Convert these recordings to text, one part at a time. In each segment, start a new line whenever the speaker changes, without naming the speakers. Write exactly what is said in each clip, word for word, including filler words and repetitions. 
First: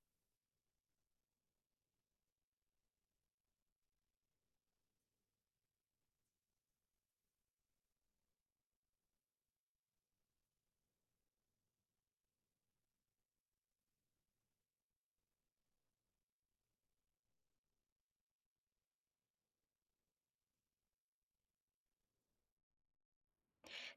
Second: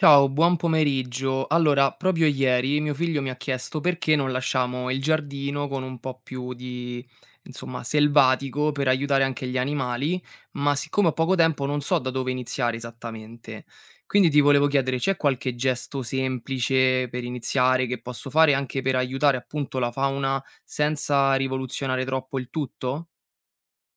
Ciao, buon pomeriggio. Allora, proprio ieri mio figlio mi ha chiesto perché non lasciamo il giardino con un po' più di, insomma, selvatico per aiutare anche gli animali, ma siccome ho poco tempo non so da dove iniziare esattamente. Quindi ti volevo chiedere, c'è qualche gesto semplice per iniziare che posso fare anche per aiutare appunto la fauna senza rivoluzionare troppo il tutto?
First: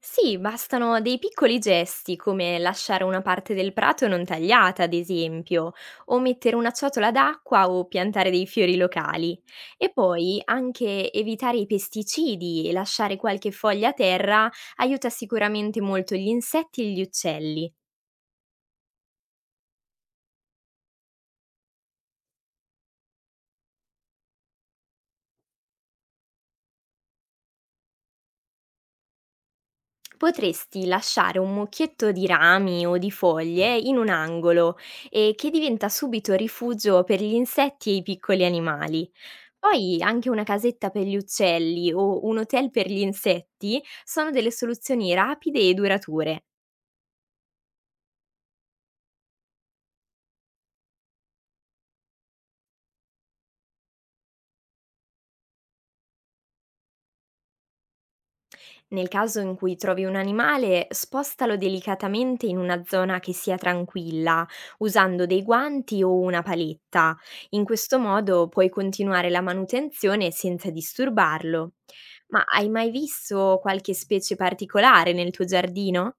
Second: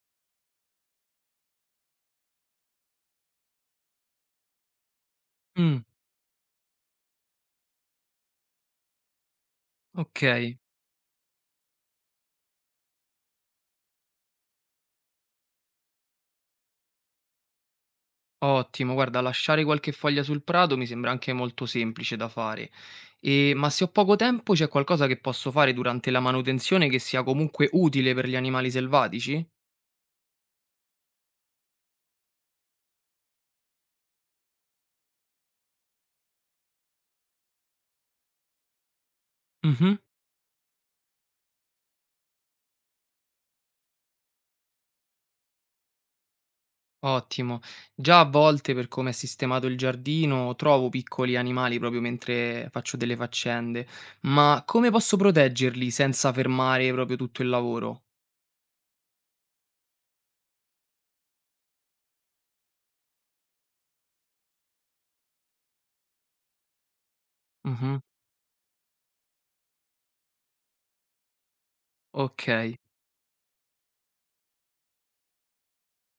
Sì, bastano dei piccoli gesti come lasciare una parte del prato non tagliata, ad esempio,
Mm,
o mettere una ciotola d'acqua o piantare dei fiori locali. E
ok.
poi anche evitare i pesticidi e lasciare qualche foglia a terra aiuta sicuramente molto gli insetti e gli uccelli.
Ottimo, guarda, lasciare qualche foglia sul prato mi sembra anche molto semplice da fare. E- ma se ho poco tempo, c'è qualcosa che posso fare durante la manutenzione che sia comunque utile per gli animali selvatici?
Potresti lasciare un mucchietto di rami o di foglie in un angolo e che diventa subito rifugio per gli insetti e i piccoli animali.
Mhm.
Poi anche una casetta per gli uccelli o un hotel per gli insetti sono delle soluzioni rapide e durature.
Ottimo. Già a volte, per come è sistemato il giardino, trovo piccoli animali proprio mentre faccio delle faccende. Ma come posso proteggerli senza fermare proprio tutto il lavoro?
Nel caso in cui trovi un animale, spostalo delicatamente in una zona che sia tranquilla, usando dei guanti o una paletta. In questo
Mhm.
modo puoi continuare la manutenzione senza disturbarlo. Ma hai
Ok.
mai visto qualche specie particolare nel tuo giardino?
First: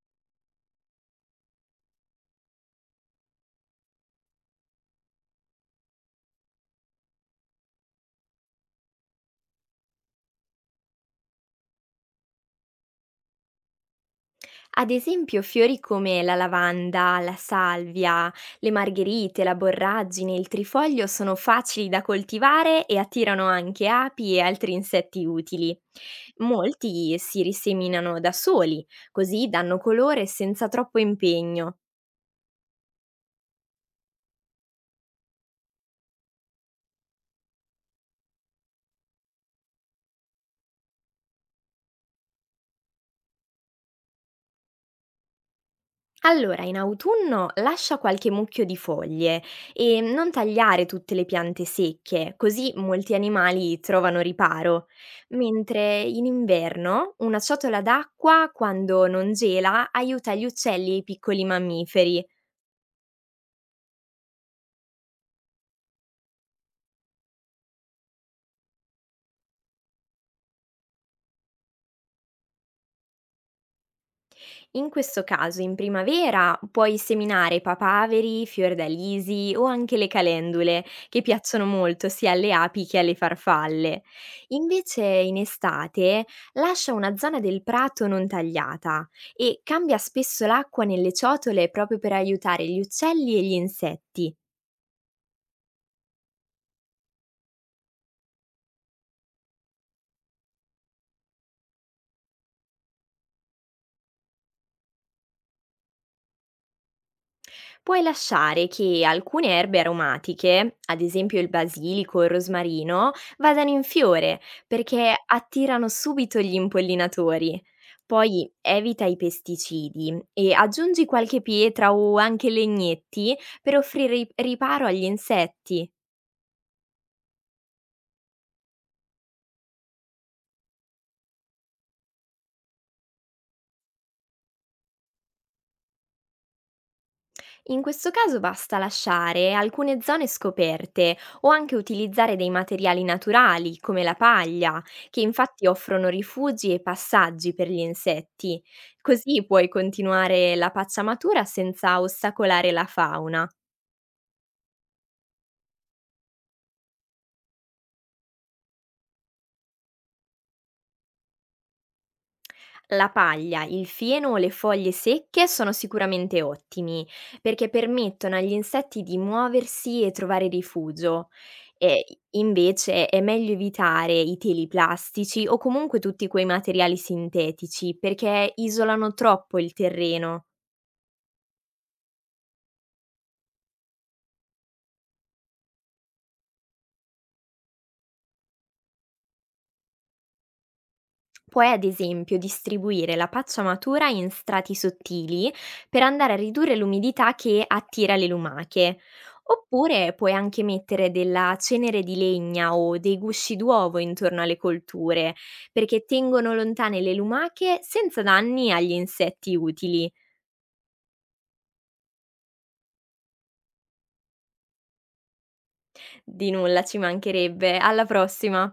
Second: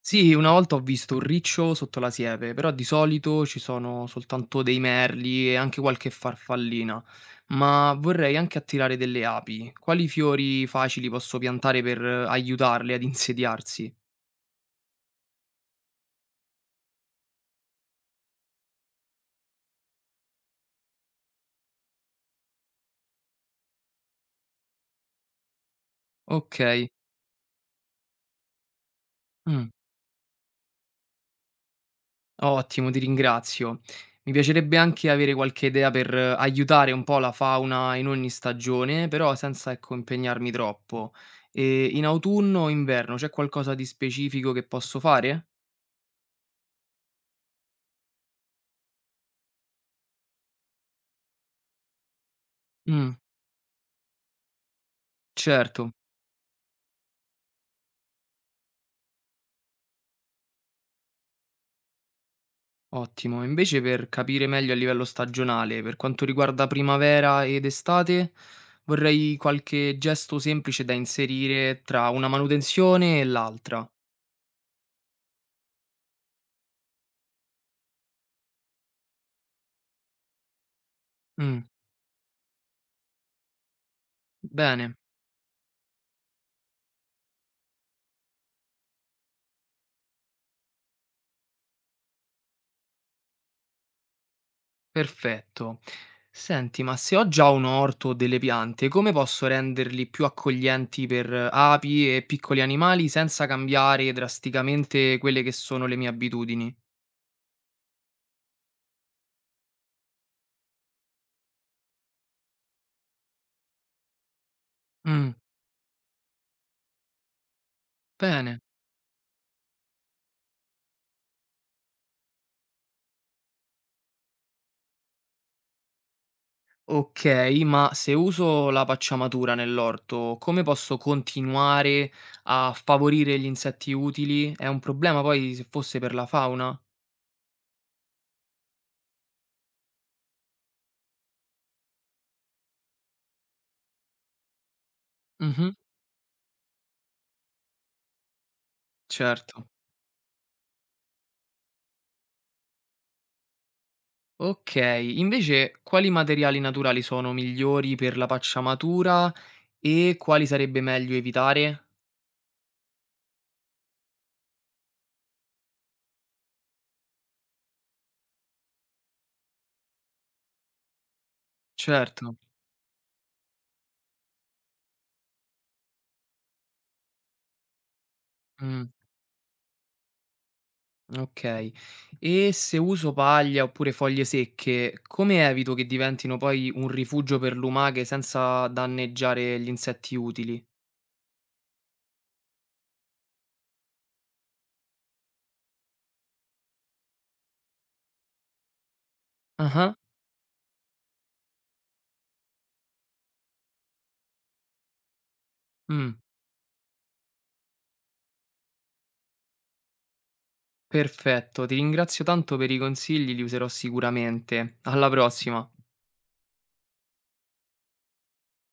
Sì, una volta ho visto un riccio sotto la siepe, però di solito ci sono soltanto dei merli e anche qualche farfallina. Ma vorrei anche attirare delle api. Quali fiori facili posso piantare per eh, aiutarle ad insediarsi?
Ad esempio fiori come la lavanda, la salvia, le margherite, la borragine, il trifoglio sono facili da coltivare e attirano anche api e altri insetti utili.
Ok,
Molti si riseminano da soli, così
mm,
danno colore senza troppo impegno.
ottimo, ti ringrazio. Mi piacerebbe anche avere qualche idea per eh, aiutare un po' la fauna in ogni stagione, però senza, ecco, impegnarmi troppo. E in autunno o inverno c'è qualcosa di specifico che posso fare?
Allora, in autunno lascia qualche mucchio di foglie e non tagliare tutte le piante secche, così molti
Mm.
animali trovano riparo,
Certo,
mentre in inverno una ciotola d'acqua, quando non gela, aiuta gli uccelli e i piccoli mammiferi.
ottimo. Invece per capire meglio a livello stagionale, per quanto riguarda primavera ed estate, vorrei qualche gesto semplice da inserire tra una manutenzione e l'altra.
In questo caso, in primavera puoi seminare papaveri, fiordalisi o anche le calendule, che piacciono
Mm,
molto sia alle api che alle farfalle.
bene,
Invece, in estate, lascia una zona del prato non tagliata e cambia spesso l'acqua nelle ciotole proprio per aiutare gli uccelli e gli insetti.
perfetto. Senti, ma se ho già un orto o delle piante, come posso renderli più accoglienti per eh, api e piccoli animali senza cambiare drasticamente quelle che sono le mie abitudini?
Puoi lasciare che alcune erbe aromatiche, ad esempio il basilico o il rosmarino, vadano in fiore perché
Mm,
attirano subito gli impollinatori. Poi
bene.
evita i pesticidi e aggiungi qualche pietra o anche legnetti per offrire ri- riparo agli insetti.
Okay, ma se uso la pacciamatura nell'orto, come posso continuare a favorire gli insetti utili? È un problema poi se fosse per la fauna?
In questo caso basta lasciare alcune zone scoperte o anche utilizzare dei materiali naturali come la paglia, che infatti
Mh-mh,
offrono rifugi e passaggi per gli insetti. Così
certo.
puoi continuare la pacciamatura senza ostacolare la fauna.
Okay, invece quali materiali naturali sono migliori per la pacciamatura e quali sarebbe meglio evitare?
La paglia, il fieno o le foglie secche sono sicuramente ottimi perché permettono agli insetti di muoversi e trovare rifugio. E
Certo,
invece è meglio evitare i teli plastici o comunque tutti quei materiali sintetici perché
mh.
isolano troppo il terreno.
Okay. E se uso paglia oppure foglie secche, come evito che diventino poi un rifugio per lumache senza danneggiare gli insetti utili?
Puoi ad esempio distribuire la paccia matura in strati sottili per andare a ridurre l'umidità che attira le lumache.
Ah-ah.
Oppure puoi anche mettere della cenere di legna o dei gusci d'uovo intorno alle colture, perché
Mh,
tengono lontane le lumache senza danni agli insetti utili.
perfetto, ti ringrazio tanto per i consigli, li userò sicuramente. Alla prossima.
Di nulla, ci mancherebbe, alla prossima!